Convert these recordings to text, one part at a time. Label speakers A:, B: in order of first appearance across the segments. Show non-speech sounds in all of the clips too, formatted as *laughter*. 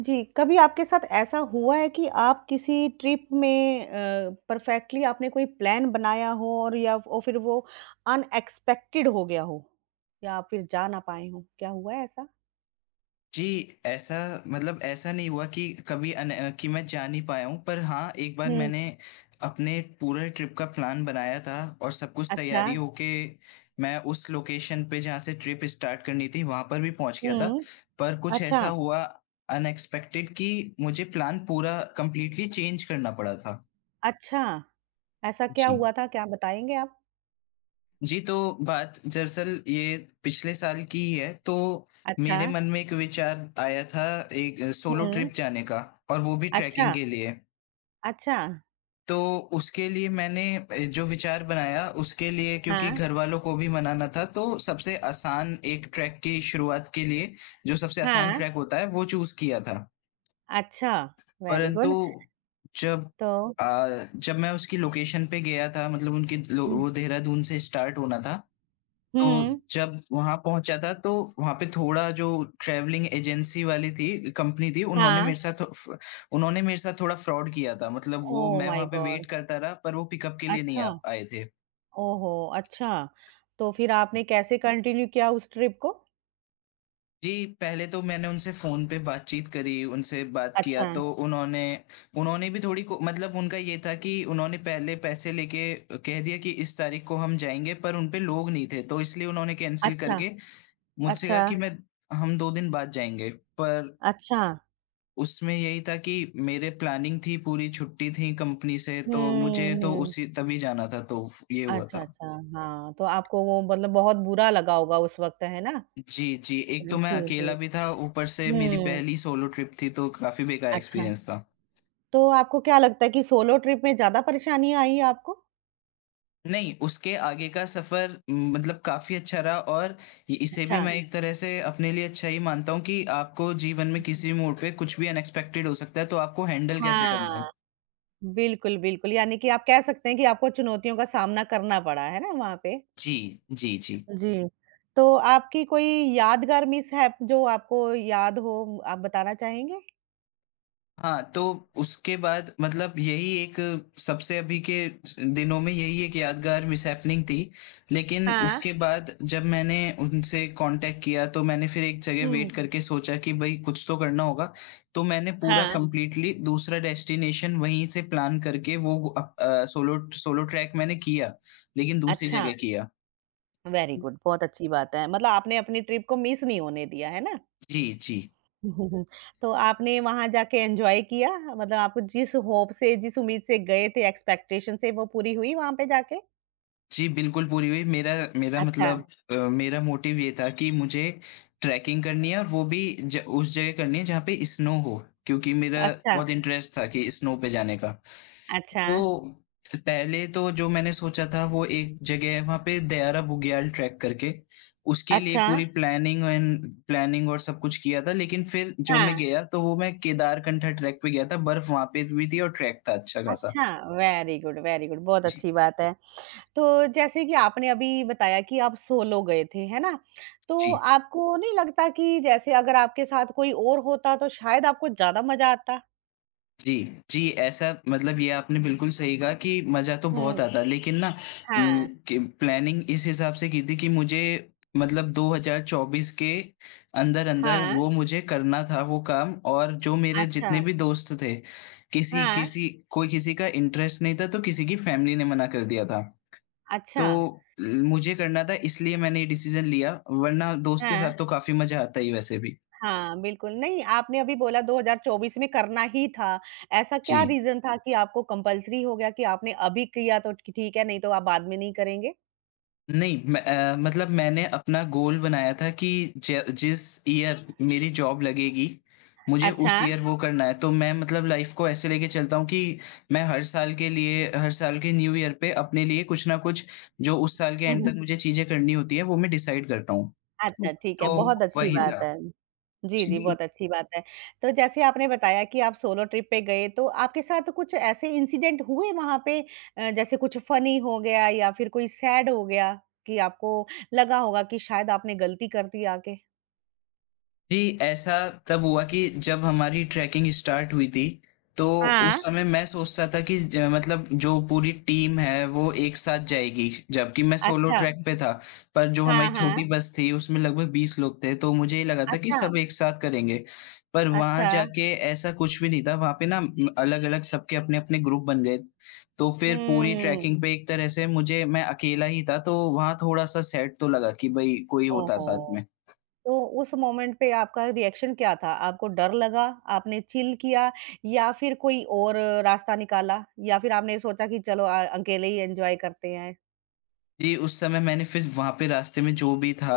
A: जी, कभी आपके साथ ऐसा हुआ है कि आप किसी ट्रिप में परफेक्टली आपने कोई प्लान बनाया हो और फिर वो अनएक्सपेक्टेड हो गया हो? या आप फिर जा ना पाए हों, क्या हुआ है ऐसा?
B: जी, ऐसा मतलब ऐसा नहीं हुआ कि कभी कि मैं जा नहीं पाया हूँ, पर हाँ, एक बार
A: हुँ,
B: मैंने अपने पूरे ट्रिप का प्लान बनाया था और सब कुछ
A: अच्छा।
B: तैयारी होके मैं उस लोकेशन पे जहाँ से ट्रिप स्टार्ट करनी थी, वहाँ पर भी पहुँच गया था।
A: हुँ,
B: पर कुछ ऐसा
A: अच्छा,
B: हुआ अनएक्सपेक्टेड कि मुझे प्लान पूरा कंप्लीटली चेंज करना पड़ा था।
A: अच्छा, ऐसा क्या
B: जी।
A: हुआ था? क्या बताएँगे आप?
B: जी, तो बात दरअसल ये पिछले साल की ही है, तो
A: अच्छा,
B: मेरे मन में एक विचार आया था एक सोलो
A: हुँ,
B: ट्रिप जाने का और वो भी ट्रैकिंग
A: अच्छा,
B: के लिए।
A: अच्छा,
B: तो उसके लिए मैंने जो विचार बनाया उसके लिए क्योंकि
A: हाँ,
B: घरवालों को भी मनाना था तो सबसे आसान एक ट्रैक की शुरुआत के लिए जो सबसे आसान
A: हाँ,
B: ट्रैक होता है वो चूज़ किया था।
A: अच्छा, वेरी
B: परंतु
A: गुड।
B: जब
A: तो
B: जब मैं उसकी लोकेशन पे गया था मतलब उनकी लो
A: हुँ,
B: वो देहरादून से स्टार्ट होना था तो
A: हुँ,
B: जब वहाँ पहुँचा था तो वहाँ पे थोड़ा जो ट्रैवलिंग एजेंसी वाली थी कंपनी थी,
A: हाँ,
B: उन्होंने मेरे साथ थोड़ा फ्रॉड किया था, मतलब वो
A: ओह
B: मैं
A: माय
B: वहाँ पे वेट
A: गॉड!
B: करता रहा पर वो पिकअप के लिए नहीं
A: अच्छा।
B: आ आए थे।
A: ओहो! अच्छा, तो फिर आपने कैसे कंटिन्यू किया उस ट्रिप को?
B: जी, पहले तो मैंने उनसे फ़ोन पे बातचीत करी, उनसे बात किया
A: अच्छा,
B: तो उन्होंने उन्होंने भी थोड़ी को मतलब उनका ये था कि उन्होंने पहले पैसे लेके कह दिया कि इस तारीख को हम जाएँगे पर उन पे लोग नहीं थे तो इसलिए उन्होंने कैंसल
A: अच्छा,
B: करके मुझसे
A: अच्छा,
B: कहा कि मैं हम 2 दिन बाद जाएँगे, पर
A: अच्छा।
B: उसमें यही था कि मेरे प्लानिंग थी, पूरी छुट्टी थी कंपनी से, तो
A: हुँ,
B: मुझे तो
A: हुँ।
B: उसी तभी जाना था, तो फ ये हुआ
A: अच्छा,
B: था।
A: अच्छा, हाँ, तो आपको वो मतलब बहुत बुरा लगा होगा उस वक़्त, है ना?
B: जी, जी, एक
A: हुँ,
B: तो मैं
A: जी, जी।
B: अकेला भी था, ऊपर से मेरी
A: हुँ,
B: पहली सोलो ट्रिप थी, तो काफ़ी बेकार
A: अच्छा,
B: एक्सपीरियंस था।
A: तो आपको क्या लगता है कि सोलो ट्रिप में ज़्यादा परेशानियाँ आई आपको?
B: नहीं, उसके आगे का सफ़र मतलब काफ़ी अच्छा रहा और इ इसे भी
A: अच्छा,
B: मैं, जी, एक तरह से अपने लिए अच्छा ही मानता हूँ कि आपको जीवन में किसी भी मोड़ पे कुछ भी अनएक्सपेक्टेड हो सकता है, तो आपको हैंडल कैसे हुँ। करना है।
A: हाँ, बिल्कुल, बिल्कुल, यानी कि आप कह सकते हैं कि आपको चुनौतियों का सामना करना पड़ा, है ना वहाँ पे?
B: जी, जी, जी।
A: जी, तो आपकी कोई यादगार मिसहैप जो आपको याद हो आप बताना चाहेंगे?
B: हाँ, तो उसके बाद मतलब यही एक सबसे अभी के स दिनों में यही एक यादगार मिसहैपनिंग थी। लेकिन
A: हाँ।
B: उसके, हाँ, बाद जब मैंने उनसे कॉन्टैक्ट किया तो मैंने फिर एक जगह
A: हुँ।
B: वेट करके सोचा कि भई कुछ तो करना होगा। तो मैंने पूरा, हाँ,
A: हाँ।
B: कंप्लीटली दूसरा डेस्टिनेशन वहीं से प्लान करके वो सोलो सोलो ट्रैक मैंने किया, लेकिन दूसरी
A: अच्छा,
B: जगह किया।
A: वेरी
B: अच्छा।
A: गुड बहुत अच्छी बात है, मतलब आपने अपनी ट्रिप को मिस नहीं होने दिया, है ना?
B: जी, जी।
A: *laughs* तो आपने वहाँ जाके एन्जॉय किया? मतलब आप जिस होप से, जिस उम्मीद से गए थे, एक्सपेक्टेशन से वो पूरी हुई वहाँ पे जाके?
B: जी, बिल्कुल पूरी हुई। मेरा मेरा
A: अच्छा,
B: मतलब मेरा मोटिव ये था कि मुझे ट्रैकिंग करनी है और वो भी ज उस जगह करनी है जहाँ पे स्नो हो, क्योंकि मेरा
A: अच्छा,
B: बहुत इंटरेस्ट था कि स्नो पे जाने का।
A: अच्छा,
B: तो पहले तो जो मैंने सोचा था वो एक जगह है वहाँ पे दयारा बुग्याल ट्रैक करके, उसके लिए
A: अच्छा,
B: पूरी प्लानिंग एंड प्लानिंग और सब कुछ किया था। लेकिन फिर जो
A: हाँ,
B: मैं गया तो वो मैं केदारकंठा ट्रैक पे गया था, बर्फ वहाँ पे भी थी और ट्रैक था अच्छा खासा।
A: अच्छा, वेरी गुड बहुत
B: जी,
A: अच्छी बात है। तो जैसे कि आपने अभी बताया कि आप सोलो गए थे, है ना? तो
B: जी।
A: आपको नहीं लगता कि जैसे अगर आपके साथ कोई और होता तो शायद आपको ज़्यादा मज़ा आता?
B: जी, जी, ऐसा मतलब ये आपने बिल्कुल सही कहा कि मज़ा तो
A: हुँ,
B: बहुत आता है, लेकिन ना
A: हाँ,
B: कि प्लानिंग इस हिसाब से की थी कि मुझे मतलब 2024 के अंदर-अंदर
A: हाँ,
B: वो मुझे करना था वो काम, और जो मेरे
A: अच्छा,
B: जितने भी दोस्त थे, किसी
A: हाँ,
B: किसी कोई किसी का इंटरेस्ट नहीं था तो किसी की फैमिली ने मना कर दिया था।
A: अच्छा,
B: तो ल मुझे करना था इसलिए मैंने ये डिसीज़न लिया वरना दोस्त के
A: हाँ,
B: साथ तो काफ़ी मज़ा आता ही वैसे भी।
A: हाँ, बिल्कुल। नहीं, आपने अभी बोला 2024 में करना ही था, ऐसा क्या
B: जी।
A: रीज़न था कि आपको कंपल्सरी हो गया कि आपने अभी किया तो ठीक है, नहीं तो आप बाद में नहीं करेंगे?
B: नहीं मैं मतलब मैंने अपना गोल बनाया था कि ज जिस ईयर मेरी जॉब लगेगी, मुझे
A: अच्छा।
B: उस ईयर वो करना है। तो मैं मतलब लाइफ़ को ऐसे लेके चलता हूँ कि मैं हर साल के लिए हर साल के न्यू ईयर पे अपने लिए कुछ ना कुछ जो उस साल के एंड तक
A: *laughs*
B: हुँ। मुझे चीज़ें करनी होती हैं, वो मैं डिसाइड करता हूँ। ओके,
A: अच्छा, ठीक है, बहुत
B: तो
A: अच्छी
B: वही, जी,
A: बात
B: था।
A: है। जी, जी,
B: जी।
A: बहुत अच्छी बात है। तो जैसे आपने बताया कि आप सोलो ट्रिप पे गए, तो आपके साथ कुछ ऐसे इंसिडेंट हुए वहाँ पे जैसे कुछ फ़नी हो गया या फिर कोई सैड हो गया कि आपको लगा होगा कि शायद आपने गलती कर दी आके?
B: जी, ऐसा तब हुआ कि जब हमारी ट्रैकिंग स्टार्ट हुई थी, तो
A: हाँ।
B: उस समय मैं सोचता था कि ज मतलब जो पूरी टीम है वो एक साथ जाएगी, जबकि मैं सोलो
A: अच्छा।
B: ट्रैक पे था। पर जो
A: हाँ,
B: हमारी छोटी
A: हाँ।
B: बस थी उसमें लगभग 20 लोग थे, तो मुझे ये लगा था कि
A: अच्छा,
B: सब एक साथ करेंगे। पर वहाँ
A: अच्छा।
B: जाके ऐसा कुछ भी नहीं था, वहाँ पे ना अलग-अलग सबके अपने-अपने ग्रुप बन गए। तो फिर पूरी
A: हुँ।
B: ट्रैकिंग पे एक तरह से मुझे मैं अकेला ही था, तो वहाँ थोड़ा-सा सैड तो लगा कि भई कोई होता
A: ओहो!
B: साथ में।
A: तो उस मोमेंट पे आपका रिएक्शन क्या था? आपको डर लगा, आपने चिल किया या फिर कोई और रास्ता निकाला या फिर आपने सोचा कि चलो अकेले ही एन्जॉय करते हैं?
B: जी, उस समय मैंने फिर वहाँ पे रास्ते में जो भी था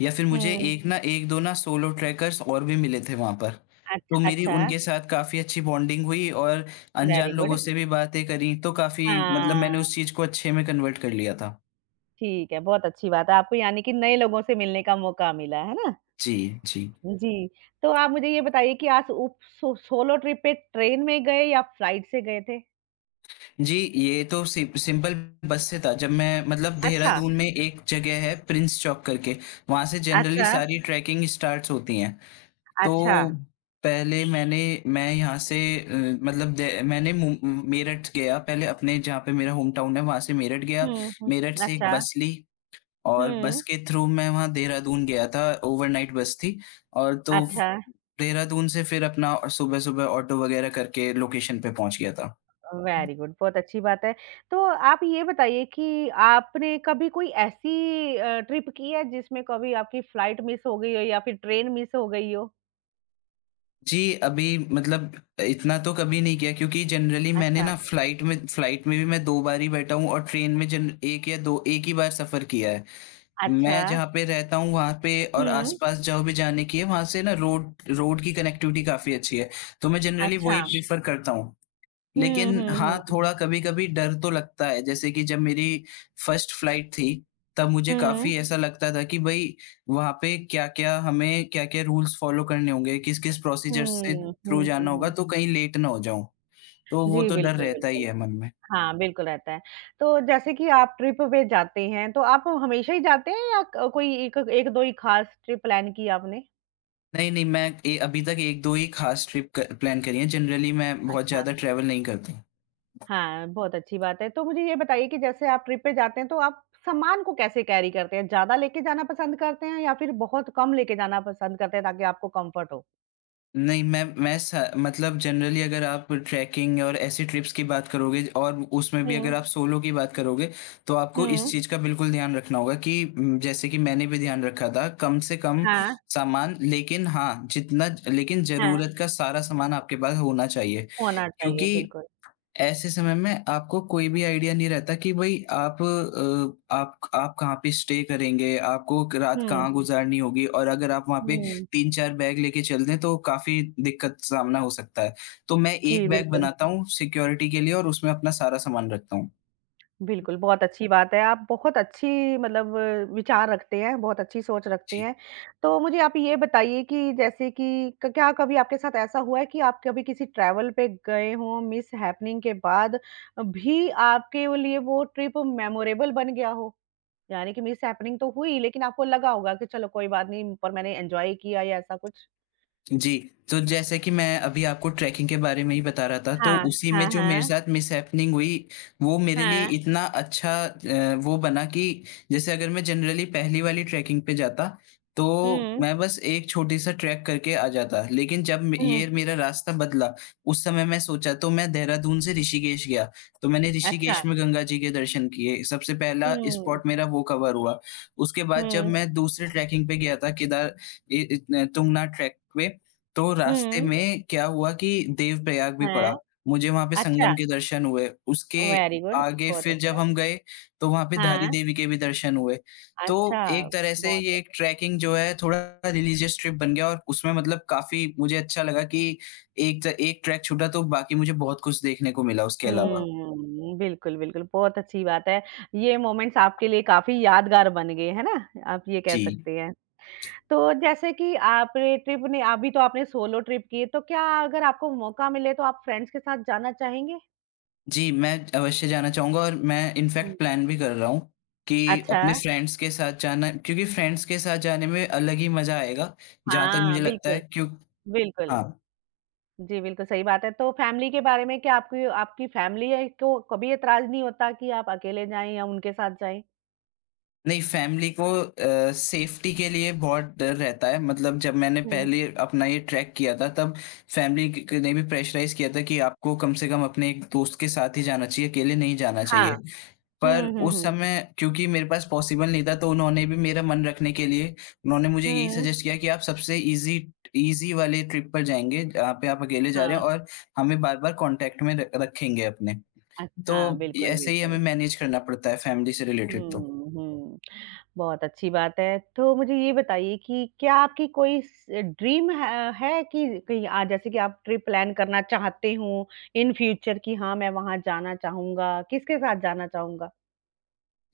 B: या फिर मुझे
A: हुँ।
B: एक ना 1-2 ना सोलो ट्रैकर्स और भी मिले थे वहाँ पर।
A: अच्छा
B: तो मेरी
A: अच्छा,
B: उनके साथ काफ़ी अच्छी बॉन्डिंग हुई और अनजान
A: वेरी
B: लोगों
A: गुड।
B: से भी बातें करी, तो काफ़ी मतलब
A: हाँ,
B: मैंने उस चीज़ को अच्छे में कन्वर्ट कर लिया था।
A: ठीक है, बहुत अच्छी बात है। आपको यानी कि नए लोगों से मिलने का मौका मिला, है ना?
B: जी, जी।
A: जी, तो आप मुझे ये बताइए कि आप उप सो सोलो ट्रिप पे ट्रेन में गए या फ्लाइट से गए थे?
B: जी, ये तो सिम सिंपल बस से था। जब मैं मतलब
A: अच्छा,
B: देहरादून में एक जगह है प्रिंस चौक करके, वहाँ से जनरली
A: अच्छा,
B: सारी ट्रैकिंग स्टार्ट्स होती हैं। तो
A: अच्छा।
B: पहले मैं यहाँ से मतलब दे मैंने मु मेरठ गया पहले, अपने जहाँ पे मेरा होम टाउन है वहाँ से मेरठ गया।
A: हुँ, हुँ,
B: मेरठ से एक
A: अच्छा।
B: बस ली और बस
A: हुँ,
B: के थ्रू मैं वहाँ देहरादून गया था, ओवरनाइट बस थी और तो
A: अच्छा,
B: देहरादून से फिर अपना सुबह-सुबह ऑटो वगैरह करके लोकेशन पे पहुँच गया था।
A: वेरी गुड, बहुत अच्छी बात है। तो आप ये बताइए कि आपने कभी कोई ऐसी ट्रिप की है जिसमें कभी आपकी फ्लाइट मिस हो गई हो या फिर ट्रेन मिस हो गई हो?
B: जी, अभी मतलब इतना तो कभी नहीं किया क्योंकि जनरली मैंने
A: अच्छा,
B: ना फ्लाइट में भी मैं 2 बार ही बैठा हूँ और ट्रेन में जन 1 या 2, 1 ही बार सफ़र किया है।
A: अच्छा।
B: मैं जहाँ पे रहता हूँ वहाँ पे और
A: हुँ,
B: आस-पास जो भी जाने की है वहाँ से ना रोड रोड की कनेक्टिविटी काफ़ी अच्छी है, तो मैं जनरली
A: अच्छा।
B: वही प्रेफ़र करता हूँ।
A: हुँ,
B: लेकिन
A: हुँ,
B: हाँ,
A: हुँ,
B: थोड़ा कभी-कभी डर तो लगता है, जैसे कि जब मेरी फर्स्ट फ्लाइट थी, तब मुझे
A: हुँ,
B: काफ़ी ऐसा लगता था कि भई वहाँ पे क्या-क्या हमें क्या-क्या रूल्स फ़ॉलो करने होंगे, किस-किस प्रोसीजर से
A: हुँ,
B: थ्रू
A: हुँ, हुँ,
B: जाना होगा
A: हुँ।
B: तो कहीं लेट ना हो जाऊँ। तो वो
A: जी,
B: तो डर
A: बिल्कुल,
B: रहता ही
A: बिल्कुल।
B: है मन में।
A: हाँ, बिल्कुल रहता है। तो जैसे कि आप ट्रिप पे जाते हैं, तो आप हमेशा ही जाते हैं या क कोई एक 1-2 ही खास ट्रिप प्लान की आपने?
B: नहीं, नहीं मैं ए अभी तक 1-2 ही ख़ास ट्रिप क प्लान करी हैं, जनरली मैं बहुत
A: अच्छा।
B: ज़्यादा ट्रैवल नहीं करता।
A: हाँ, बहुत अच्छी बात है। तो मुझे ये बताइए कि जैसे आप ट्रिप पे जाते हैं, तो आप सामान को कैसे कैरी करते हैं? ज़्यादा लेके जाना पसंद करते हैं या फिर बहुत कम लेके जाना पसंद करते हैं ताकि आपको कम्फ़र्ट हो?
B: नहीं, मैं स मतलब जनरली अगर आप ट्रैकिंग और ऐसी ट्रिप्स की बात करोगे और उसमें भी
A: हुँ,
B: अगर आप सोलो की बात करोगे, तो आपको इस हुँ।
A: हुँ।
B: चीज़ का बिल्कुल ध्यान रखना होगा कि जैसे कि मैंने भी ध्यान रखा था, कम से कम, हाँ,
A: हाँ,
B: सामान, लेकिन हाँ, जितना लेकिन
A: हाँ,
B: ज़रूरत का सारा सामान आपके पास होना चाहिए।
A: होना चाहिए,
B: क्योंकि
A: बिल्कुल।
B: ऐसे समय में आपको कोई भी आइडिया नहीं रहता कि भई आप आप कहाँ पे स्टे करेंगे, आपको क रात
A: हुँ,
B: कहाँ, जी, गुज़ारनी होगी और अगर आप वहाँ पे हुँ।
A: हुँ।
B: 3-4 बैग लेके चल दें, तो काफ़ी दिक्कत सामना हो सकता है। तो मैं
A: जी,
B: 1 बैग हुँ।
A: बिल्कुल।
B: बनाता हूँ सिक्योरिटी के लिए और उसमें अपना सारा सामान रखता हूँ।
A: बिल्कुल, बहुत अच्छी बात है। आप बहुत अच्छी मतलब विचार रखते हैं, बहुत अच्छी सोच रखते
B: जी।
A: हैं। तो मुझे आप ये बताइए कि जैसे कि क क्या कभी आपके साथ ऐसा हुआ है कि आप कभी किसी ट्रैवल पे गए हों, मिसहैपनिंग के बाद भी आपके वो लिए वो ट्रिप मेमोरेबल बन गया हो? यानी कि मिसहैपनिंग तो हुई, लेकिन आपको लगा होगा कि चलो कोई बात नहीं, पर मैंने एन्जॉय किया या ऐसा कुछ?
B: जी, तो जैसे कि मैं अभी आपको ट्रैकिंग के बारे में ही बता रहा था, तो
A: हाँ,
B: उसी में
A: हाँ,
B: जो मेरे
A: हाँ,
B: साथ मिसहैपनिंग हुई, वो मेरे लिए
A: हाँ।
B: इतना अच्छा वो बना कि जैसे अगर मैं जनरली पहली वाली ट्रैकिंग पे जाता, तो
A: हुँ,
B: मैं बस एक छोटी-सा ट्रैक करके आ जाता। लेकिन जब म
A: हुँ।
B: ये मेरा रास्ता बदला, उस समय मैं सोचा तो मैं देहरादून से ऋषिकेश गया, तो मैंने
A: अच्छा।
B: ऋषिकेश में गंगा जी के दर्शन किए। सबसे पहला
A: हुँ,
B: स्पॉट मेरा वो कवर हुआ। उसके बाद जब
A: हुँ,
B: मैं दूसरे ट्रैकिंग पे गया था, केदार ए ए तुंगनाथ ट्रैक पे, तो रास्ते
A: हुँ।
B: में क्या हुआ कि देवप्रयाग भी
A: हैं।
B: पड़ा। मुझे वहाँ पे
A: अच्छा,
B: संगम के दर्शन हुए। उसके
A: वेरी गुड,
B: आगे
A: बहुत
B: फिर जब
A: अच्छा।
B: हम गए तो वहाँ पे
A: हाँ,
B: धारी देवी के भी दर्शन हुए। तो
A: अच्छा,
B: एक तरह से ये
A: बहुत
B: एक ट्रैकिंग जो है थोड़ा रिलीजियस ट्रिप बन गया और उसमें मतलब काफ़ी मुझे अच्छा लगा कि एक ट्रैक छूटा तो बाकी मुझे बहुत कुछ देखने को मिला उसके अलावा। ओह!
A: हुँ, बिल्कुल, बिल्कुल, बहुत अच्छी बात है। ये मोमेंट्स आपके लिए काफ़ी यादगार बन गए, है ना? आप ये कह
B: जी।
A: सकते हैं। तो जैसे कि आपने ट्रिप ने अभी तो आपने सोलो ट्रिप की है, तो क्या अगर आपको मौका मिले तो आप फ्रेंड्स के साथ जाना चाहेंगे?
B: जी, मैं अवश्य जाना चाहूँगा और मैं
A: हुँ,
B: इनफ़ैक्ट प्लान भी कर रहा हूँ कि
A: अच्छा,
B: अपने अच्छा। फ्रेंड्स के साथ जाना, क्योंकि फ्रेंड्स के साथ जाने में अलग ही मज़ा आएगा, जहाँ तक
A: हाँ,
B: मुझे लगता
A: बिल्कुल,
B: है। क्यों?
A: बिल्कुल।
B: हाँ,
A: जी, बिल्कुल सही बात है। तो फैमिली के बारे में क्या आपकी आपकी फैमिली है को कभी ऐतराज़ नहीं होता कि आप अकेले जाएँ या उनके साथ जाएँ?
B: नहीं, फ़ैमिली को सेफ़्टी के लिए बहुत डर रहता है, मतलब जब मैंने
A: हुँ,
B: पहले अपना ये ट्रैक किया था तब फ़ैमिली क ने भी प्रेशराइज़ किया था कि आपको कम से कम अपने एक दोस्त के साथ ही जाना चाहिए, अकेले नहीं जाना
A: हाँ।
B: चाहिए। पर
A: हुँ, हुँ,
B: उस
A: हुँ।
B: समय क्योंकि मेरे पास पॉसिबल नहीं था, तो उन्होंने भी मेरा मन रखने के लिए उन्होंने मुझे यही
A: हुँ,
B: सजेस्ट किया कि आप सबसे ईज़ी ईज़ी वाले ट्रिप पर जाएँगे, जहाँ पे आप अकेले जा रहे
A: हाँ,
B: हैं, और हमें बार-बार कॉन्टैक्ट में र रखेंगे अपने।
A: अच्छा
B: तो
A: हाँ, बिल्कुल,
B: ऐसे ही हमें
A: बिल्कुल।
B: मैनेज करना पड़ता है फैमिली से रिलेटेड तो।
A: हुँ, हुँ, बहुत अच्छी बात है। तो मुझे ये बताइए कि क्या आपकी कोई स ड्रीम ह है कि कहीं आ जैसे कि आप ट्रिप प्लान करना चाहते हो इन फ्यूचर कि हाँ, मैं वहाँ जाना चाहूँगा, किसके साथ जाना चाहूँगा?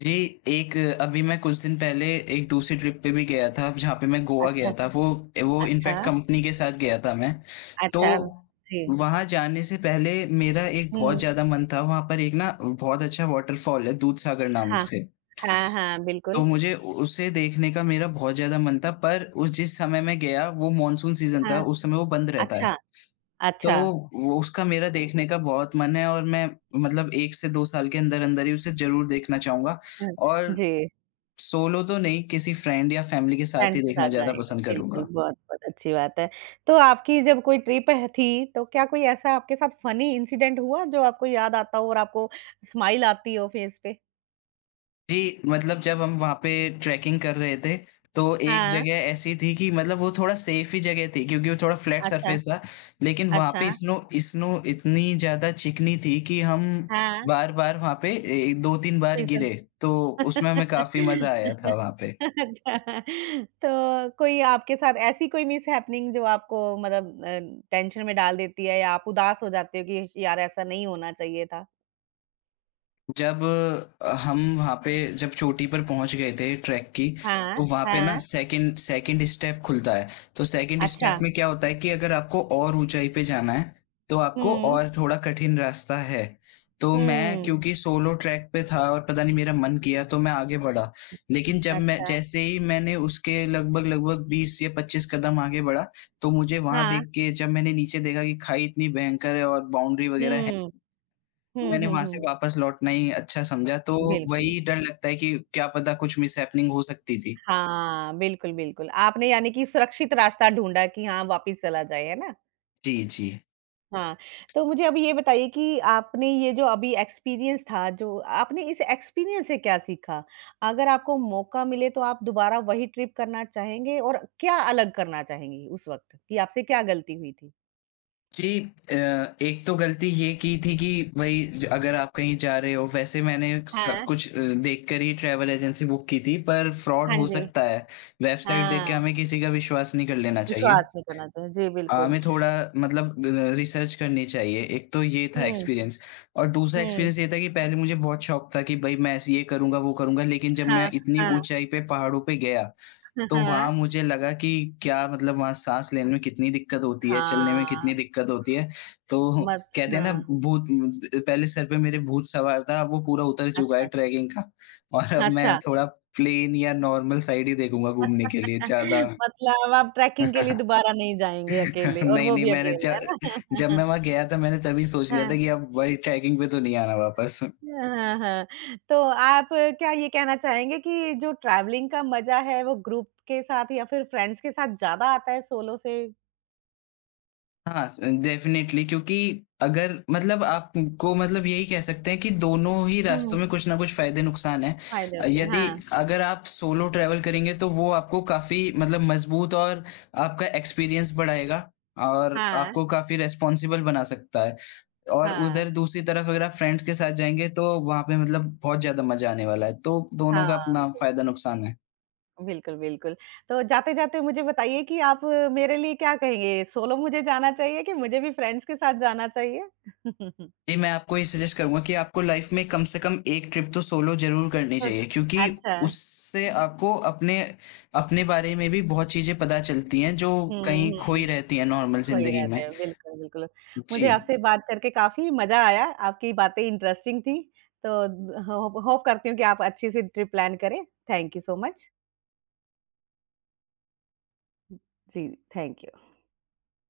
B: जी, एक अभी मैं कुछ दिन पहले एक दूसरी ट्रिप पे भी गया था, जहाँ पे मैं गोवा
A: अच्छा,
B: गया था। वो
A: अच्छा,
B: इनफैक्ट कंपनी के साथ गया था मैं। तो
A: अच्छा। जी।
B: वहाँ जाने से पहले मेरा एक बहुत
A: हुँ,
B: ज़्यादा मन था, वहाँ पर एक ना बहुत अच्छा वाटरफॉल है दूधसागर नाम
A: हाँ,
B: से।
A: हाँ, हाँ,
B: तो
A: बिल्कुल।
B: मुझे उसे देखने का मेरा बहुत ज़्यादा मन था, पर उस जिस समय मैं गया वो मानसून सीज़न था,
A: हाँ,
B: उस समय वो बंद रहता है।
A: अच्छा,
B: तो
A: अच्छा।
B: वो उसका मेरा देखने का बहुत मन है, और मैं मतलब 1 से 2 साल के अंदर-अंदर ही उसे ज़रूर देखना चाहूँगा।
A: हुँ,
B: और
A: जी।
B: सोलो तो नहीं, किसी फ्रेंड या फैमिली के साथ
A: फ्रेंड
B: ही
A: के
B: देखना
A: साथ
B: ज़्यादा
A: जाएँगे,
B: पसंद
A: बिल्कुल,
B: करूँगा।
A: बहुत-बहुत अच्छी बात है। तो आपकी जब कोई ट्रिप ह थी, तो क्या कोई ऐसा आपके साथ फ़नी इंसिडेंट हुआ, जो आपको याद आता हो और आपको स्माइल आती हो फेस पे?
B: जी, मतलब जब हम वहाँ पे ट्रैकिंग कर रहे थे, तो एक
A: हाँ,
B: जगह ऐसी थी कि मतलब वो थोड़ा सेफ ही जगह थी, क्योंकि वो थोड़ा फ्लैट
A: अच्छा,
B: सरफेस था, लेकिन वहाँ
A: अच्छा,
B: पे स्नो स्नो इतनी ज़्यादा चिकनी थी कि हम
A: हाँ,
B: बार-बार वहाँ पे ए 2-3 बार
A: बिल्कुल।
B: गिरे, तो उसमें हमें काफ़ी मज़ा आया था
A: *laughs*
B: वहाँ पे।
A: अच्छा, तो कोई आपके साथ ऐसी कोई मिसहैपनिंग जो आपको मतलब टेंशन में डाल देती है या आप उदास हो जाते हो कि यार ऐसा नहीं होना चाहिए था?
B: जब अ, हम वहाँ पे जब चोटी पर पहुँच गए थे ट्रैक की,
A: हाँ,
B: तो वहाँ पे ना
A: हाँ,
B: सेकंड सेकंड स्टेप खुलता है। तो सेकंड स्टेप
A: अच्छा।
B: में क्या होता है कि अगर आपको और ऊँचाई पे जाना है, तो आपको
A: हुँ,
B: और थोड़ा कठिन रास्ता है। तो मैं
A: हुँ,
B: क्योंकि सोलो ट्रैक पे था और पता नहीं मेरा मन किया तो मैं आगे बढ़ा। लेकिन जब मैं
A: अच्छा।
B: जैसे ही मैंने उसके लगभग-लगभग 20 या 25 कदम आगे बढ़ा, तो मुझे वहाँ
A: हाँ।
B: देख के जब मैंने नीचे देखा कि खाई इतनी भयंकर है और बाउंड्री वगैरह है,
A: हुँ।
B: तो
A: हुँ,
B: मैंने
A: हुँ,
B: वहाँ से
A: हुँ।
B: वापस लौटना ही अच्छा समझा। तो
A: बिल्कुल।
B: वही डर लगता है कि क्या पता, कुछ मिसहैपनिंग हो सकती थी।
A: हाँ, बिल्कुल, बिल्कुल। आपने यानी कि सुरक्षित रास्ता ढूँढा कि हाँ, वापिस चला जाए, है ना?
B: जी, जी।
A: हाँ, तो मुझे अब ये बताइए कि आपने ये जो अभी एक्सपीरियंस था, जो आपने इस एक्सपीरियंस से क्या सीखा? अगर आपको मौका मिले तो आप दोबारा वही ट्रिप करना चाहेंगे और क्या अलग करना चाहेंगी उस वक़्त कि आपसे क्या गलती हुई थी?
B: जी, एक तो गलती ये की थी कि भई, ज अगर आप कहीं जा रहे हो, वैसे मैंने सब
A: हाँ।
B: कुछ देख कर ही ट्रैवल एजेंसी बुक की थी पर फ्रॉड
A: हाँ
B: हो
A: जी।
B: सकता है। वेबसाइट देख
A: हाँ,
B: के हमें किसी का विश्वास नहीं कर लेना चाहिए।
A: विश्वास नहीं करना चाहिए। जी,
B: हाँ,
A: बिल्कुल।
B: हमें थोड़ा मतलब रिसर्च करनी चाहिए। एक तो ये था
A: हुँ,
B: एक्सपीरियंस, और दूसरा
A: हुँ।
B: एक्सपीरियंस ये था कि पहले मुझे बहुत शौक था कि भई मैं ऐसे ये करूँगा, वो करूँगा, लेकिन जब मैं
A: हाँ,
B: इतनी
A: हाँ।
B: ऊँचाई पे पहाड़ों पे गया,
A: हाँ,
B: तो वहाँ
A: हाँ।
B: मुझे लगा कि क्या मतलब वहाँ साँस लेने में कितनी दिक्कत होती है, चलने में कितनी
A: हाँ,
B: दिक्कत होती है। तो
A: मत
B: कहते हैं ना,
A: हाँ,
B: भूत ज पहले सर पे मेरे भूत सवार था, अब वो पूरा उतर चुका है
A: अच्छा,
B: ट्रैकिंग का। और अब मैं
A: अच्छा।
B: थोड़ा प्लेन या नॉर्मल साइड ही देखूँगा घूमने के लिए ज़्यादा।
A: *laughs* मतलब आप ट्रैकिंग के लिए
B: *laughs*
A: दोबारा नहीं जाएँगे
B: *laughs*
A: अकेले और
B: नहीं,
A: वो
B: नहीं,
A: भी
B: मैंने
A: अकेले, है
B: जब जब
A: ना?
B: मैं वहाँ
A: *laughs*
B: गया था मैंने तभी सोच लिया था
A: हाँ।
B: कि अब वही ट्रैकिंग पे तो नहीं आना वापस।
A: हाँ, हाँ। तो आप क्या ये कहना चाहेंगे कि जो ट्रैवलिंग का मज़ा है वो ग्रुप के साथ या फिर फ्रेंड्स के साथ ज़्यादा आता है सोलो से?
B: हाँ, स डेफ़िनेटली, क्योंकि अगर मतलब आपको मतलब यही कह सकते हैं कि दोनों ही
A: हुँ,
B: रास्तों में कुछ न कुछ फ़ायदे-नुकसान हैं।
A: फ़ायदे होते हैं।
B: यदि
A: हाँ।
B: अगर आप सोलो ट्रैवल करेंगे तो वो आपको काफ़ी मतलब मज़बूत और आपका एक्सपीरियंस बढ़ाएगा, और
A: हाँ,
B: आपको काफ़ी रिस्पॉन्सिबल बना सकता है। और उधर
A: हाँ,
B: दूसरी तरफ अगर आप फ्रेंड्स के साथ जाएँगे, तो वहाँ पे मतलब बहुत ज़्यादा मज़ा आने वाला है। तो दोनों का
A: हाँ।
B: अपना फ़ायदा-नुकसान है।
A: बिल्कुल, बिल्कुल। तो जाते-जाते मुझे बताइए कि आप मेरे लिए क्या कहेंगे? सोलो मुझे जाना चाहिए कि मुझे भी फ्रेंड्स के साथ जाना चाहिए? *laughs*
B: जी, मैं आपको ये सजेस्ट करूँगा कि आपको लाइफ़ में कम से कम एक ट्रिप तो सोलो ज़रूर करनी चाहिए, क्योंकि
A: अच्छा।
B: उससे आपको अपने अपने बारे में भी बहुत चीज़ें पता चलती हैं जो कहीं
A: हुँ,
B: खोई
A: हुँ।
B: रहती हैं नॉर्मल
A: खोए
B: ज़िंदगी
A: रहते
B: में।
A: हैं। बिल्कुल, बिल्कुल।
B: जी।
A: मुझे आपसे बात करके काफ़ी मज़ा आया, आपकी बातें इंटरेस्टिंग थी। तो होप होप करती हूँ कि आप अच्छी-सी ट्रिप प्लान करें। Thank you so much. जी, थैंक यू।